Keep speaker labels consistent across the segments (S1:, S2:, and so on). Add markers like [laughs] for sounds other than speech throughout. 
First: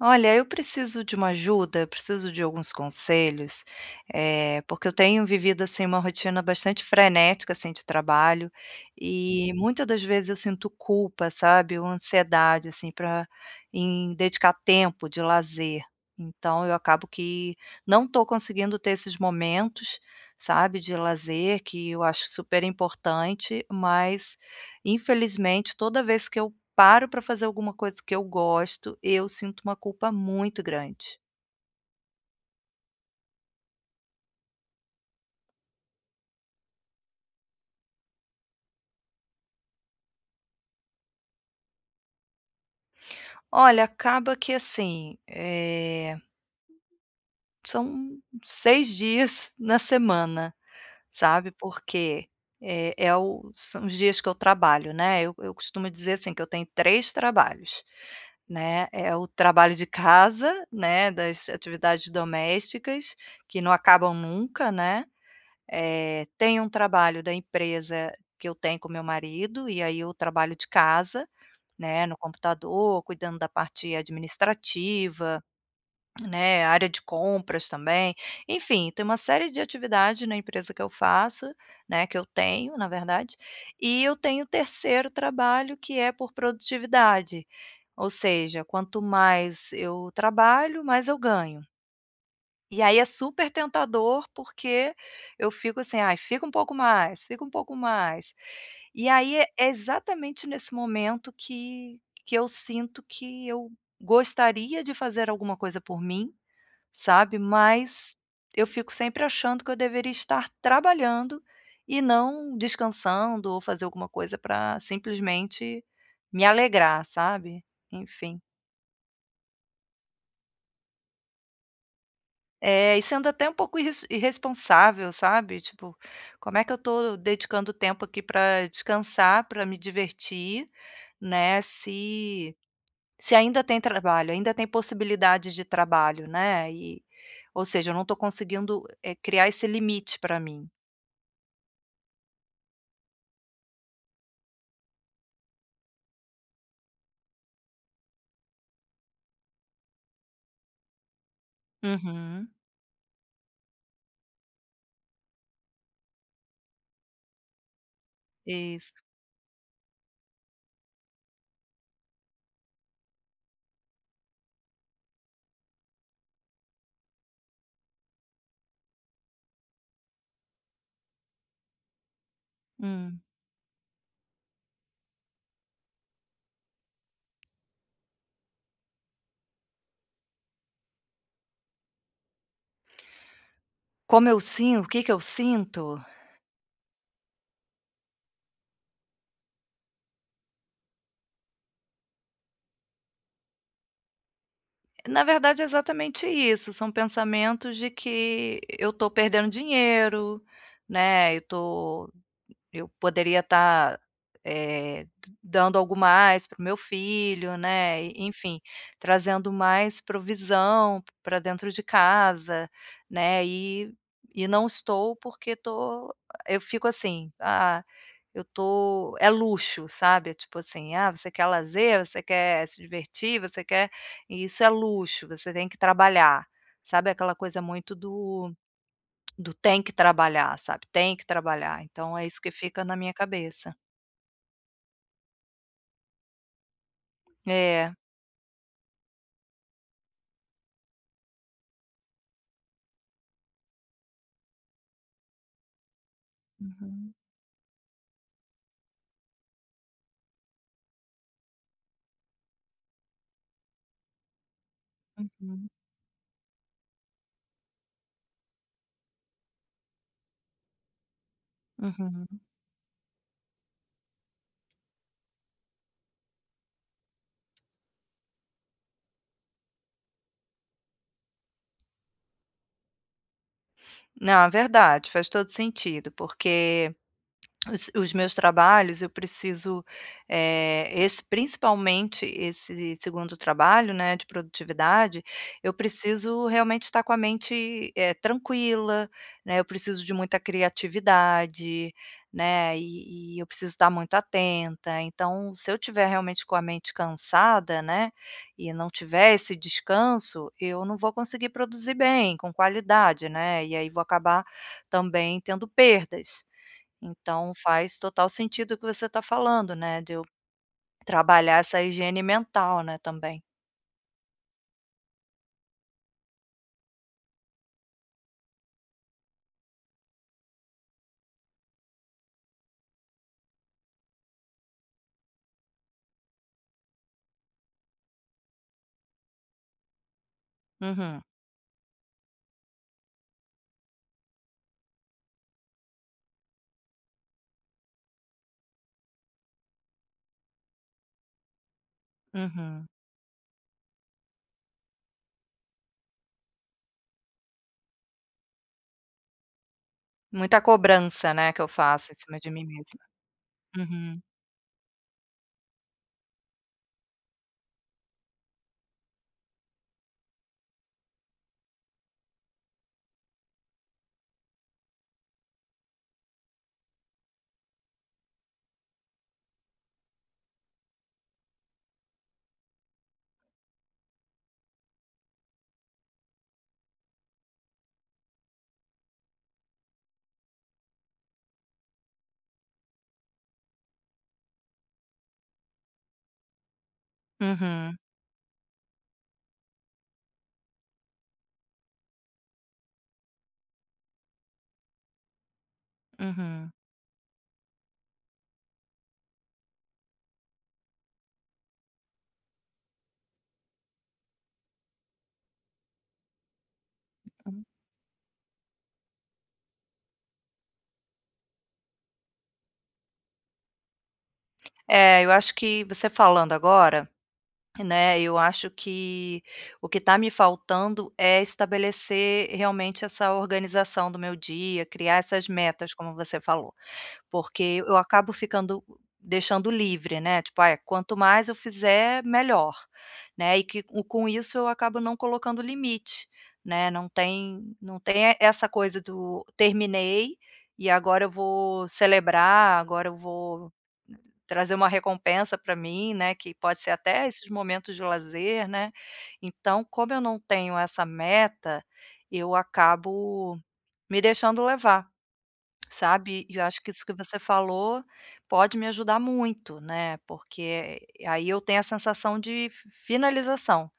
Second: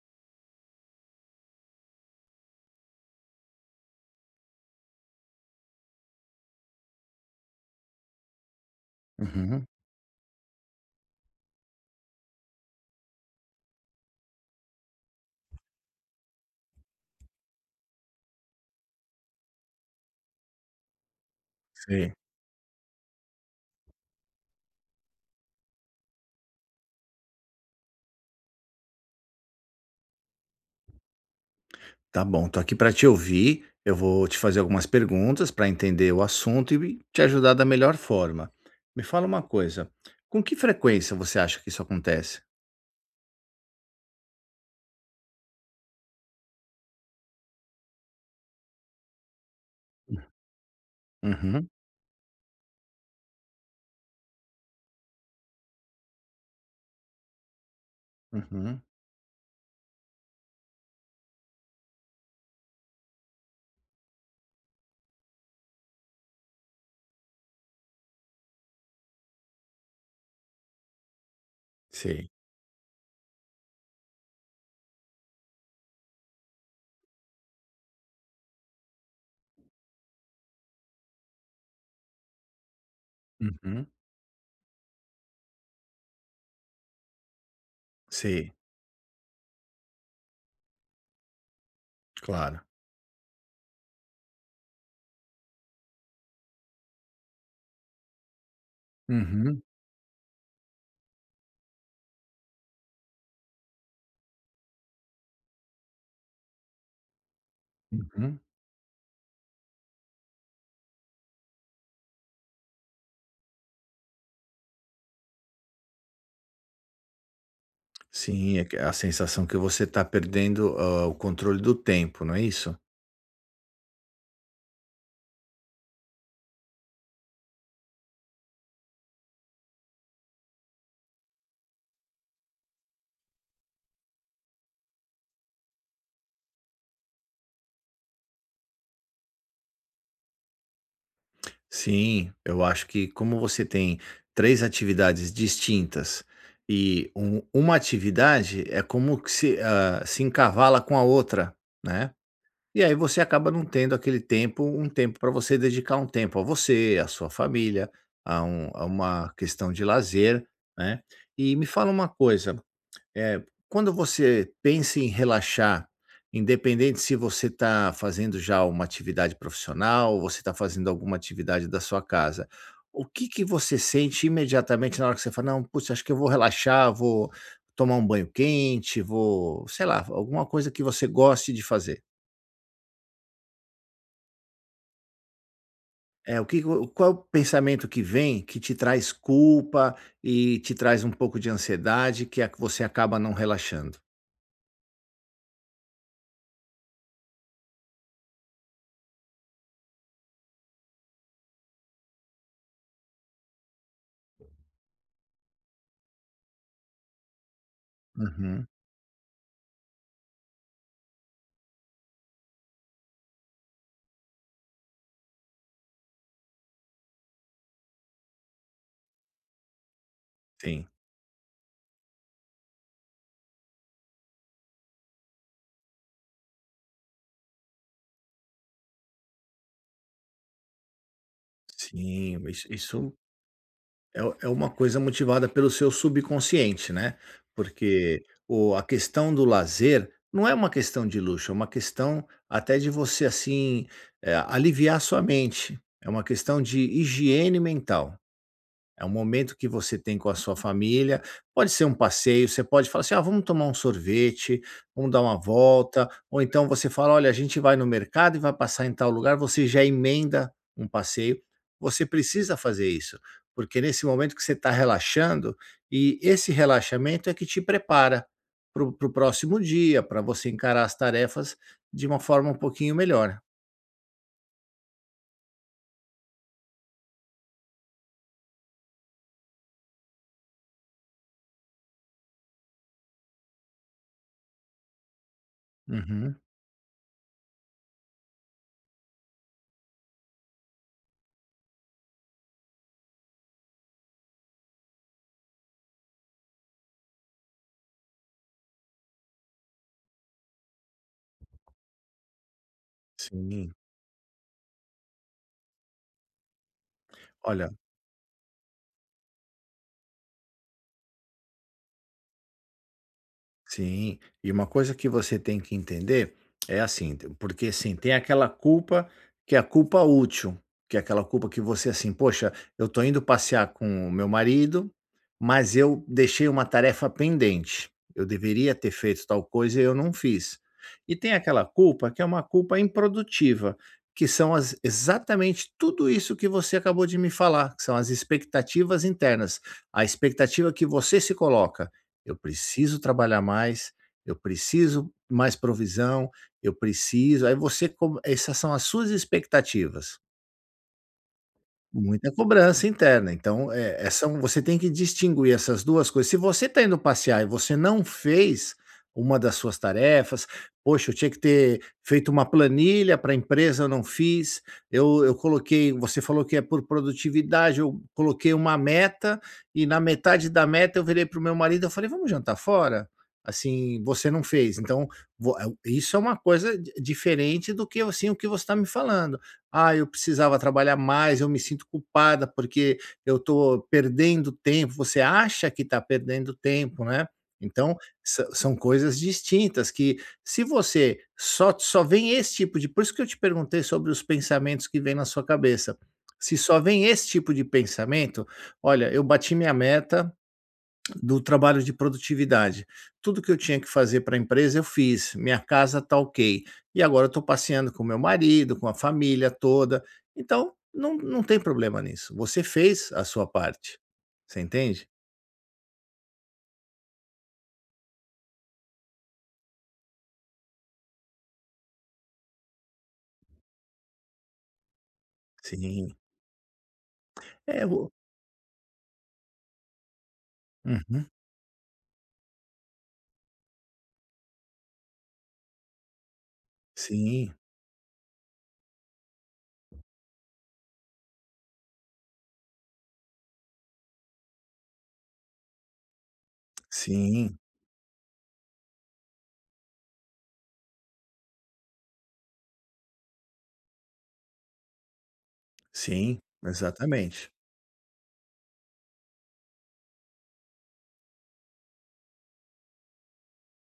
S1: Olha, eu preciso de uma ajuda, eu preciso de alguns conselhos, eh, porque eu tenho vivido, assim, uma rotina bastante frenética, assim, de trabalho, e
S2: Uhum.
S1: muita das vezes eu sinto culpa, sabe, uma ansiedade, assim, pra em dedicar tempo de lazer, então eu acabo que não estou conseguindo ter esses momentos, sabe, de lazer, que eu
S2: Sei.
S1: acho super importante, mas, infelizmente, toda vez que eu paro pra fazer alguma coisa que eu gosto, eu sinto uma culpa muito grande.
S2: Tá bom, estou aqui pra te ouvir. Eu vou te fazer algumas perguntas pra entender o assunto e te ajudar da melhor forma. Me fala uma coisa, com que frequência você acha que isso acontece?
S1: Olha, acaba que assim, eh são 6 dias na semana, sabe,
S2: Uhum.
S1: porque é é o são os dias que eu trabalho, né, eu eu costumo dizer assim, que eu tenho 3 trabalhos,
S2: Uhum.
S1: né, é o trabalho de casa, né, das atividades domésticas, que não acabam nunca, né. Eh, tem um trabalho da empresa que eu tenho com meu marido e aí eu trabalho de casa, né, no
S2: Sei.
S1: computador, cuidando da parte administrativa, né, área de compras também. Enfim, tem uma série de atividade na empresa que eu faço, né, que eu tenho, na verdade,
S2: Uhum.
S1: e eu tenho o 3º trabalho que é por produtividade, ou
S2: Sei.
S1: seja, quanto mais eu trabalho mais eu ganho.
S2: Claro.
S1: E aí é super tentador, porque eu fico assim: "Ai, fica um pouco mais, fica um pouco mais". E aí é
S2: Uhum.
S1: é exatamente nesse momento que que eu sinto que eu gostaria de fazer alguma coisa por mim, sabe, mas
S2: Uhum.
S1: eu fico sempre achando que eu deveria estar trabalhando e não descansando, ou fazer alguma coisa pra simplesmente me alegrar, sabe. Enfim.
S2: Sim. É que a sensação que você está perdendo, hã, o controle do tempo, não é isso?
S1: É. E sendo até um pouco irres irresponsável, sabe, tipo, como é que eu estou dedicando tempo aqui pra descansar, pra me divertir, né, se se ainda tem trabalho, ainda tem possibilidade de trabalho, né. E ou seja, eu não estou conseguindo, eh, criar esse limite pra mim.
S2: Sim, eu acho que como você tem 3 atividades distintas, e u 1 atividade, é como que se ah, se encavala com a outra, né.
S1: Uhum.
S2: E aí você acaba não tendo aquele tempo um tempo pra você dedicar um tempo a você, à sua família, a um a
S1: Isso.
S2: uma questão de lazer, né. E me fala uma coisa, eh, quando você pensa em relaxar, independente se você tá fazendo já uma atividade profissional ou você tá fazendo alguma atividade da sua casa, o
S1: Hum.
S2: que que você sente imediatamente na hora que você fala: "Não, putz, acho que eu vou relaxar, vou tomar um banho quente, vou", sei lá f alguma coisa que você goste de fazer?
S1: Como eu sin o que que eu sinto?
S2: É, o que q o qual pensamento que vem que te traz culpa e te traz um pouco de ansiedade que é que você acaba não relaxando?
S1: Na verdade é exatamente isso, são pensamentos de que eu tô perdendo dinheiro, né, eu tô eu poderia estar, eh, d dando algo mais para o meu filho, né, e enfim,
S2: Uhum.
S1: trazendo mais provisão p pra dentro de casa, né, e e não estou porque tô eu fico assim, ah, eu tô é luxo sabe. É tipo
S2: Sim.
S1: assim: "Ah, você quer lazer? Você quer se divertir? Você quer isso é luxo, você tem que trabalhar!". Sabe aquela coisa muito do [clicks tongue] do "tem que trabalhar", sabe. "Tem que trabalhar", então é isso
S2: Sim,
S1: que
S2: iss
S1: fica na
S2: isso
S1: minha cabeça.
S2: é u é uma coisa motivada pelo seu subconsciente, né,
S1: É.
S2: porque o a questão do lazer não é uma questão de luxo, é uma questão até de você assim eh, aliviar a sua mente, é uma questão de
S1: Uhum.
S2: higiene mental. É um momento que você tem com a sua família, pode ser um passeio, você pode falar assim: "Ah, vamos tomar um sorvete, vamos dar uma
S1: Uhum.
S2: volta", ou então você fala: "Olha, a gente vai no mercado e vai passar em tal lugar", você já emenda um passeio. Você
S1: Uhum.
S2: precisa fazer isso, porque nesse momento que você tá relaxando, e esse relaxamento é que te prepara, para o para o próximo dia, pra você encarar as tarefas de uma forma um pouquinho melhor.
S1: Não, é verdade. Faz todo sentido, porque os os meus trabalhos, eu preciso, eh, esse principalmente, esse segundo trabalho, né, de produtividade, eu
S2: Uhum.
S1: preciso realmente estar com a mente, eh, tranquila, né, eu preciso de muita criatividade, né, e e eu preciso estar muito atenta. Então, se eu estiver realmente com a mente cansada, né, e não tiver esse descanso, eu não vou conseguir produzir bem, com qualidade, né,
S2: Sim.
S1: e aí vou acabar também tendo perdas. Então,
S2: Olha
S1: faz total sentido o que você tá falando, né, de eu trabalhar essa higiene mental, né, também.
S2: Sim. E uma coisa que você tem que entender [clicks tongue] é, assim, porque, assim, tem aquela culpa que é a culpa útil, que é aquela culpa que você, assim: "Poxa, eu estou indo passear com o meu marido, mas eu deixei uma tarefa pendente. Eu deveria ter feito tal coisa e eu não fiz". E
S1: Uhum.
S2: tem aquela culpa que é uma culpa improdutiva, que são as exatamente tudo isso que você acabou de me falar, que são as expectativas internas. A expectativa que você se coloca: "Eu
S1: Uhum.
S2: preciso trabalhar mais, eu preciso mais provisão, eu preciso", aí você co essas são as suas expectativas.
S1: Muita cobrança, né, que eu faço em
S2: Muita
S1: cima de mim
S2: cobrança
S1: mesma.
S2: interna. Então, é é
S1: Uhum.
S2: são você tem que distinguir essas 2 coisas. Se você está indo passear e você não fez uma das suas tarefas: "Poxa, eu tinha que ter feito uma planilha pra empresa, eu não fiz. Eu eu coloquei", você falou que é por produtividade: "Eu coloquei uma meta, e, na metade da meta, eu virei para o meu marido e falei: 'Vamos jantar fora?'". Assim, você não fez. Então, voa isso é uma coisa diferente do que, assim, o que você está me falando: "Ah, eu precisava trabalhar mais. Eu me sinto culpada, porque eu estou perdendo tempo". Você acha que está perdendo tempo, né. Então,
S1: Uhum.
S2: sã são coisas distintas, que se você só só vem esse tipo de isso que eu te perguntei sobre os pensamentos que vêm na sua cabeça. Se
S1: Uhum.
S2: só vem esse tipo de pensamento: "Olha, eu bati minha meta do trabalho de produtividade. Tudo que eu tinha que fazer para a empresa eu fiz. Minha casa está ok, e agora eu estou
S1: Hum.
S2: passeando com o meu marido, com a família toda". Então, não não tem problema nisso. Você fez a sua parte, você entende?
S1: É, eu acho que, você falando agora, né, eu acho que o que está me faltando é estabelecer realmente essa organização do meu dia, criar essas metas, como
S2: Sim.
S1: você falou. Porque
S2: É,
S1: eu
S2: boa.
S1: acabo ficando deixando livre, né, tipo: "Ai, quanto
S2: Uhum.
S1: mais eu fizer, melhor", né, e com isso, eu acabo não colocando limite, né. Não
S2: Sim.
S1: tem não tem essa coisa do "terminei e agora eu vou celebrar, agora eu vou trazer uma recompensa pra mim", né, que pode ser até esses
S2: Sim.
S1: momentos de lazer, né. Então, como eu não tenho essa meta, eu acabo me deixando levar,
S2: Sim,
S1: sabe. E eu acho que isso que você
S2: exatamente.
S1: falou pode me ajudar muito, né, porque aí eu tenho a sensação de finalização,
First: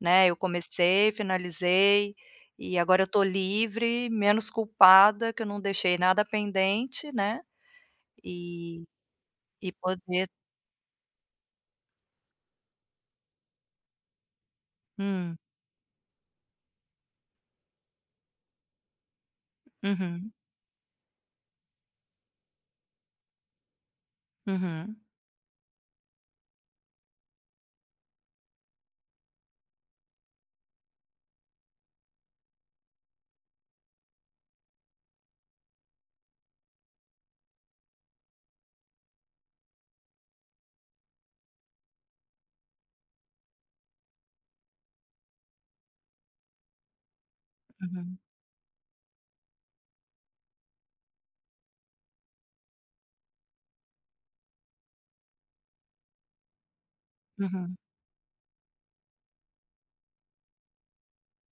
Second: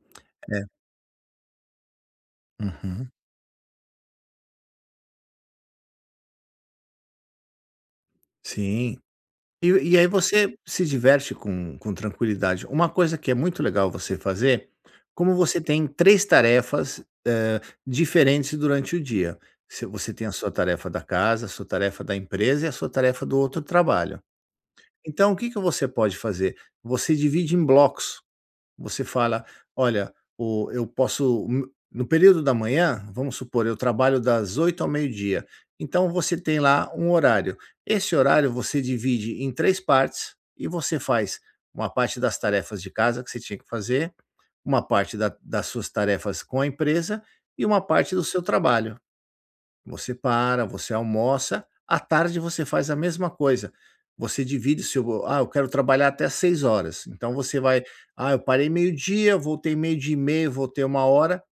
S1: né. Eu
S2: É.
S1: comecei, finalizei e agora eu
S2: Uhum.
S1: estou livre, menos culpada, que eu não deixei nada pendente, né, e
S2: Sim. E
S1: e
S2: e aí
S1: poder
S2: você se diverte com com tranquilidade. Uma coisa que é muito legal você fazer, como
S1: Hum.
S2: você tem 3 tarefas, hã, diferentes durante o dia, se você tem
S1: Uhum.
S2: a sua tarefa da casa, a sua tarefa da empresa e a sua tarefa do outro trabalho.
S1: Uhum.
S2: Então, o que que você pode fazer? Você divide em blocos. Você fala: "Olha, o eu posso no no período da manhã, vamos supor, eu trabalho das 8h ao meio-dia", então você tem lá um horário. Esse horário você divide em 3 partes e você faz uma parte das tarefas de casa que você tinha que fazer, uma parte da das suas tarefas com a empresa e uma parte
S1: Uhum.
S2: do seu trabalho. Você para, você almoça; à tarde você faz a mesma coisa. Você divide o seu: "Ah, eu quero trabalhar até às 18h.", então você
S1: Uhum.
S2: vai: "Ah, eu parei meio-dia, voltei 12h30, voltei 13h".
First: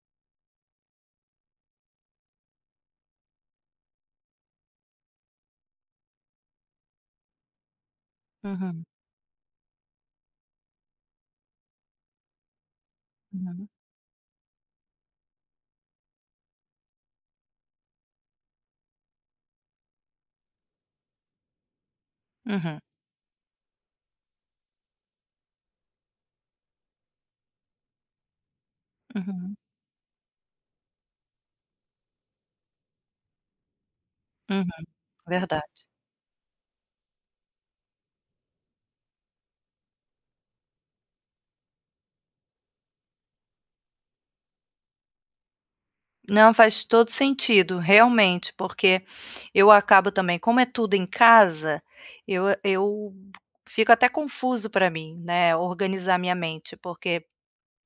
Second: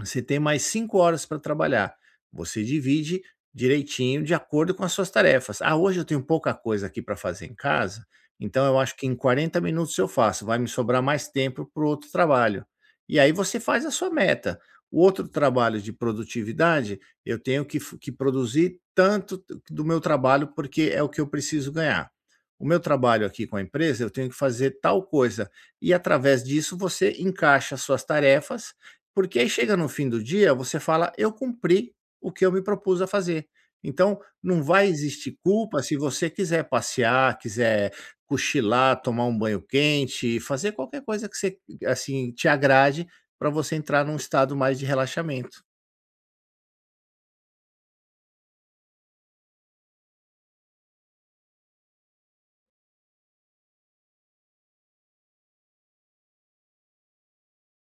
S2: Você tem mais 5 horas para trabalhar. Você divide direitinho, de acordo com as suas tarefas. "Ah, hoje eu tenho pouca coisa aqui pra fazer em casa, então eu
S1: Uhum.
S2: acho que em 40 minutos eu faço. Vai me sobrar mais tempo para o outro trabalho", e aí você
S1: Uhum.
S2: faz a sua meta. "O outro trabalho de produtividade, eu tenho que fo que produzir tanto do meu trabalho, porque é o que eu preciso ganhar. O
S1: Uhum.
S2: meu trabalho aqui com a empresa, eu tenho que fazer tal coisa". E, através disso, você encaixa as suas tarefas, porque aí
S1: Uhum.
S2: chega no fim do dia, você fala: "Eu cumpri o que eu me propus a fazer". Então não
S1: Uhum,
S2: vai existir
S1: verdade.
S2: culpa se você quiser passear, quiser cochilar, tomar um banho quente, fazer qualquer coisa que se assim, te agrade, pra você entrar num estado mais de relaxamento.
S1: Não, faz todo sentido, realmente, porque eu acabo também, como é tudo em casa, eu eu fico até confuso para mim, né, organizar minha mente porque,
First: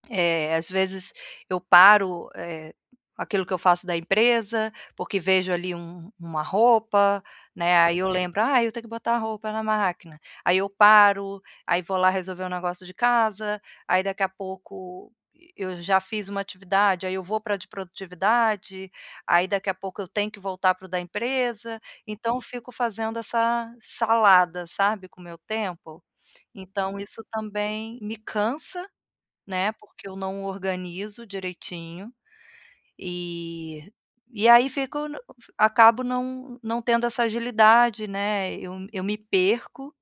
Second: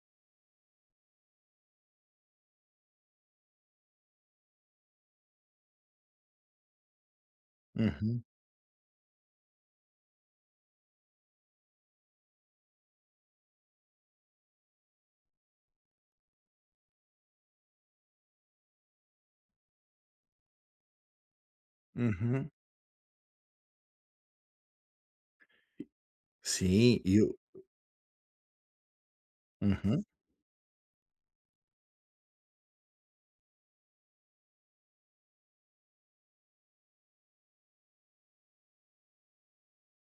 S1: eh, às vezes eu paro, eh, aquilo que eu faço da empresa, porque vejo ali um uma roupa, né, aí eu
S2: Uhum.
S1: lembro: "Ai, eu tenho que botar a roupa na máquina.", aí eu paro, aí vou lá resolver um negócio de casa, aí daqui a pouco eu já fiz uma atividade, aí eu vou para a de produtividade, aí daqui a pouco eu tenho que voltar para o da empresa. Então
S2: Uhum.
S1: fico fazendo essa salada, sabe, com o meu tempo? Então
S2: Sim, e
S1: isso
S2: o
S1: também me cansa, né,
S2: Uhum.
S1: porque eu não organizo direitinho, e e aí fico n acabo não não tendo essa agilidade, né. Eu eu me perco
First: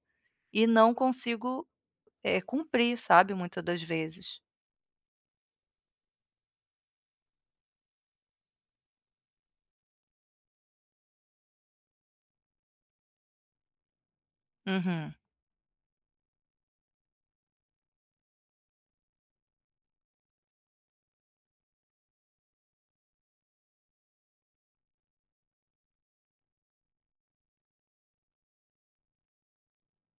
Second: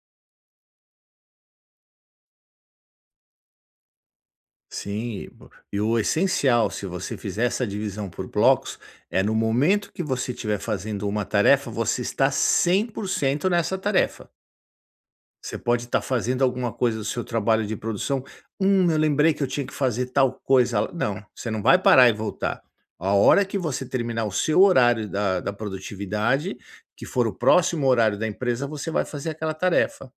S1: e não consigo, eh, cumprir, sabe, muita das vezes.
S2: Sim, o e o essencial, se você fizer essa divisão por blocos, é no momento que você estiver fazendo uma tarefa você estar 100% nessa tarefa.
S1: Uhum.
S2: Você pode estar fazendo alguma coisa do seu trabalho de produção, "hum, eu lembrei que eu tinha que fazer tal coisa", não, você não vai parar e voltar. A hora que você terminar o seu horário da da produtividade, que for o próximo horário da empresa, você vai fazer aquela tarefa.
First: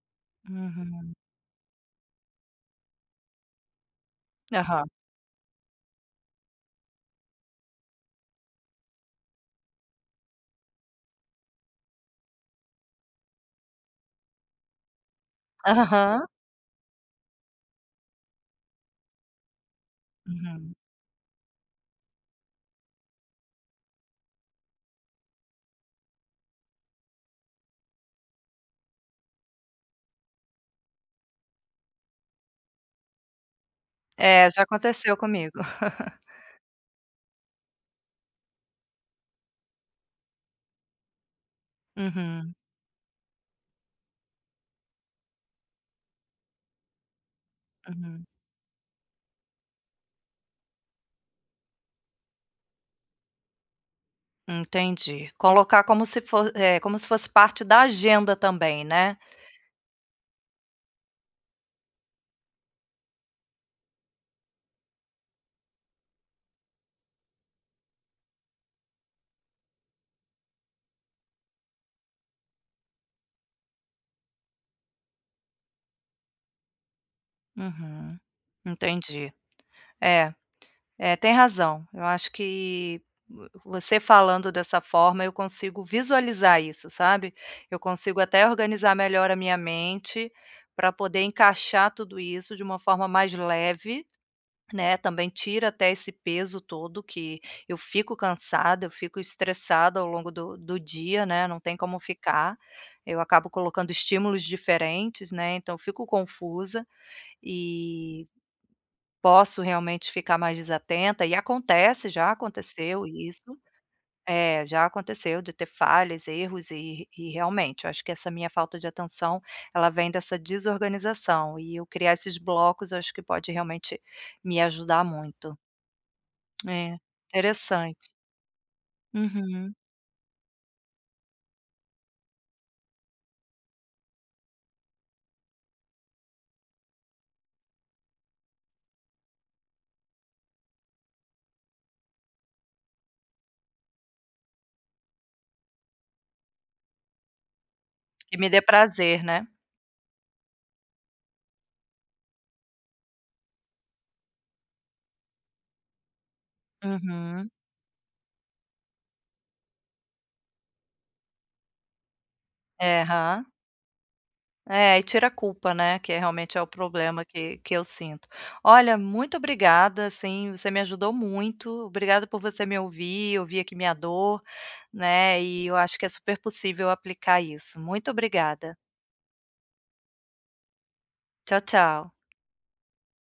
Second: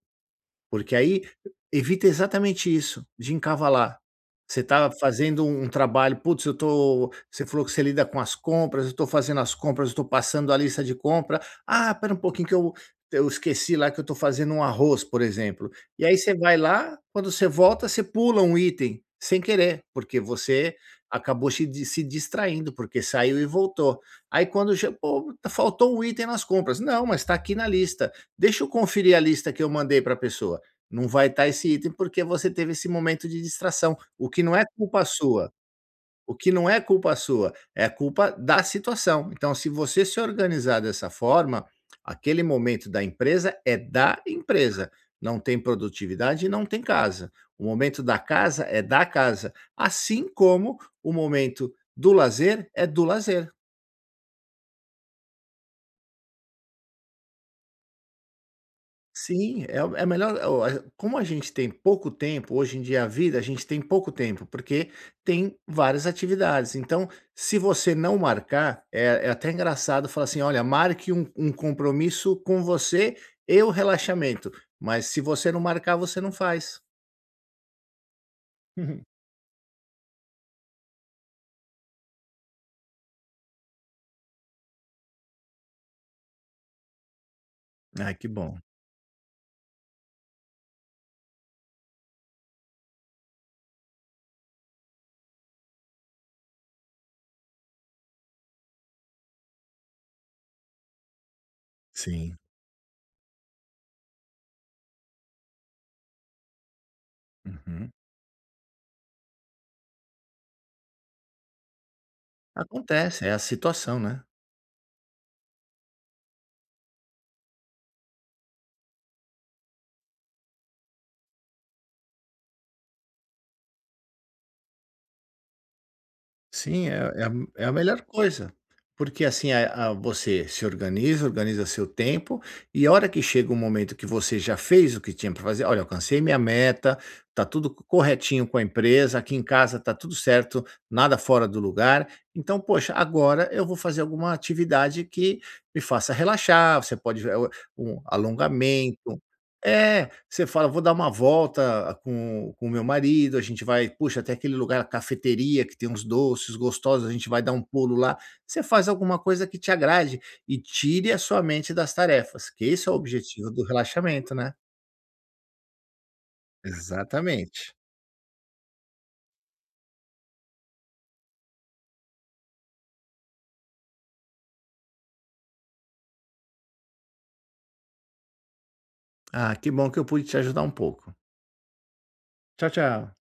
S2: Porque
S1: Uhum.
S2: aí evita exatamente isso, de encavalar. Você
S1: Aham.
S2: estava fazendo um trabalho, "putz, eu tô" você falou que você lida com as compras, "eu estou fazendo as compras, eu estou passando a lista de compra", "ah, espera um pouquinho que eu eu esqueci lá que eu estou fazendo um arroz, por exemplo",
S1: [chuckles]
S2: e aí
S1: Aham.
S2: você vai lá, quando você volta, você pula um item sem querer, porque
S1: Uhum.
S2: você acabou chi di se distraindo porque saiu e voltou, aí quando che "pô, faltou um item nas compras", "não, mas está aqui na lista, deixa eu conferir a lista que eu mandei para pessoa". Não vai tá esse item, porque você teve esse momento de distração, o que
S1: É,
S2: não
S1: já
S2: é culpa
S1: aconteceu
S2: sua,
S1: comigo. [laughs]
S2: o que não é culpa sua, é a culpa da situação, então se você se organizar dessa forma, aquele
S1: Uhum.
S2: momento da empresa é da empresa, não tem produtividade e não tem casa, o momento da
S1: Uhum.
S2: casa é da casa, assim como o momento do lazer é do lazer.
S1: Entendi, colocar como se for eh, como se fosse parte da agenda também, né.
S2: Sim, é é melhor o como a gente tem pouco tempo, hoje em dia a vida, a gente tem pouco tempo porque tem várias atividades. Então, se você não marcar, é é até engraçado falar assim olha marque um um compromisso com você e o relaxamento, mas, se você não marcar, você não faz.
S1: Uhum.
S2: Uhum.
S1: Entendi. É é tem razão, eu acho que, vo você falando dessa forma eu consigo visualizar isso, sabe. Eu
S2: Ah,
S1: consigo
S2: que
S1: até
S2: bom.
S1: organizar melhor a minha mente, para poder encaixar tudo isso de uma forma mais leve, né. Também tira até esse peso todo que eu fico cansada, eu fico estressada ao longo do do dia, né, não tem como
S2: Sim.
S1: ficar, eu acabo colocando estímulos diferentes, né, então fico confusa,
S2: Uhum.
S1: e, posso realmente ficar mais desatenta e acontece, já aconteceu
S2: Acontece, é a
S1: isso.
S2: situação, né.
S1: É, já aconteceu de ter falhas, erros e e, realmente, eu acho que essa minha falta de atenção ela vem dessa desorganização. E eu criar esses blocos eu acho que pode, realmente, me ajudar muito.
S2: Sim,
S1: É,
S2: é a é a melhor
S1: interessante.
S2: coisa. Porque, assim,
S1: Uhum.
S2: a a você se organiza, organiza seu tempo, e a hora que chega um momento que você já fez o que tinha para fazer: "Olha alcancei minha meta, está tudo co corretinho com a empresa, aqui em casa está tudo certo, nada fora do lugar.". Então, poxa, agora eu vou fazer alguma atividade que me faça relaxar, você pode o um
S1: Que me dê prazer,
S2: alongamento
S1: né?
S2: é, você fala: "Vou dar uma volta com com o meu marido. A gente vai, puxa até aquele lugar, a cafeteria que tem uns doces gostosos, a gente vai
S1: Uhum.
S2: dar um pulo lá", você faz alguma coisa que te agrade, e tire a sua mente das tarefas, que esse é o
S1: É, Hã.
S2: objetivo do relaxamento, né.
S1: É, e tira a culpa, né, que realmente é o problema que que
S2: Exatamente.
S1: eu sinto. Olha, muito obrigada, assim, você me ajudou muito, obrigada por você me ouvir, ouvir aqui minha dor, né, e eu acho que é super possível aplicar isso, muito obrigada.
S2: Ah, que bom que eu pude te ajudar um pouco.
S1: Tchau, tchau.
S2: Tchau, tchau.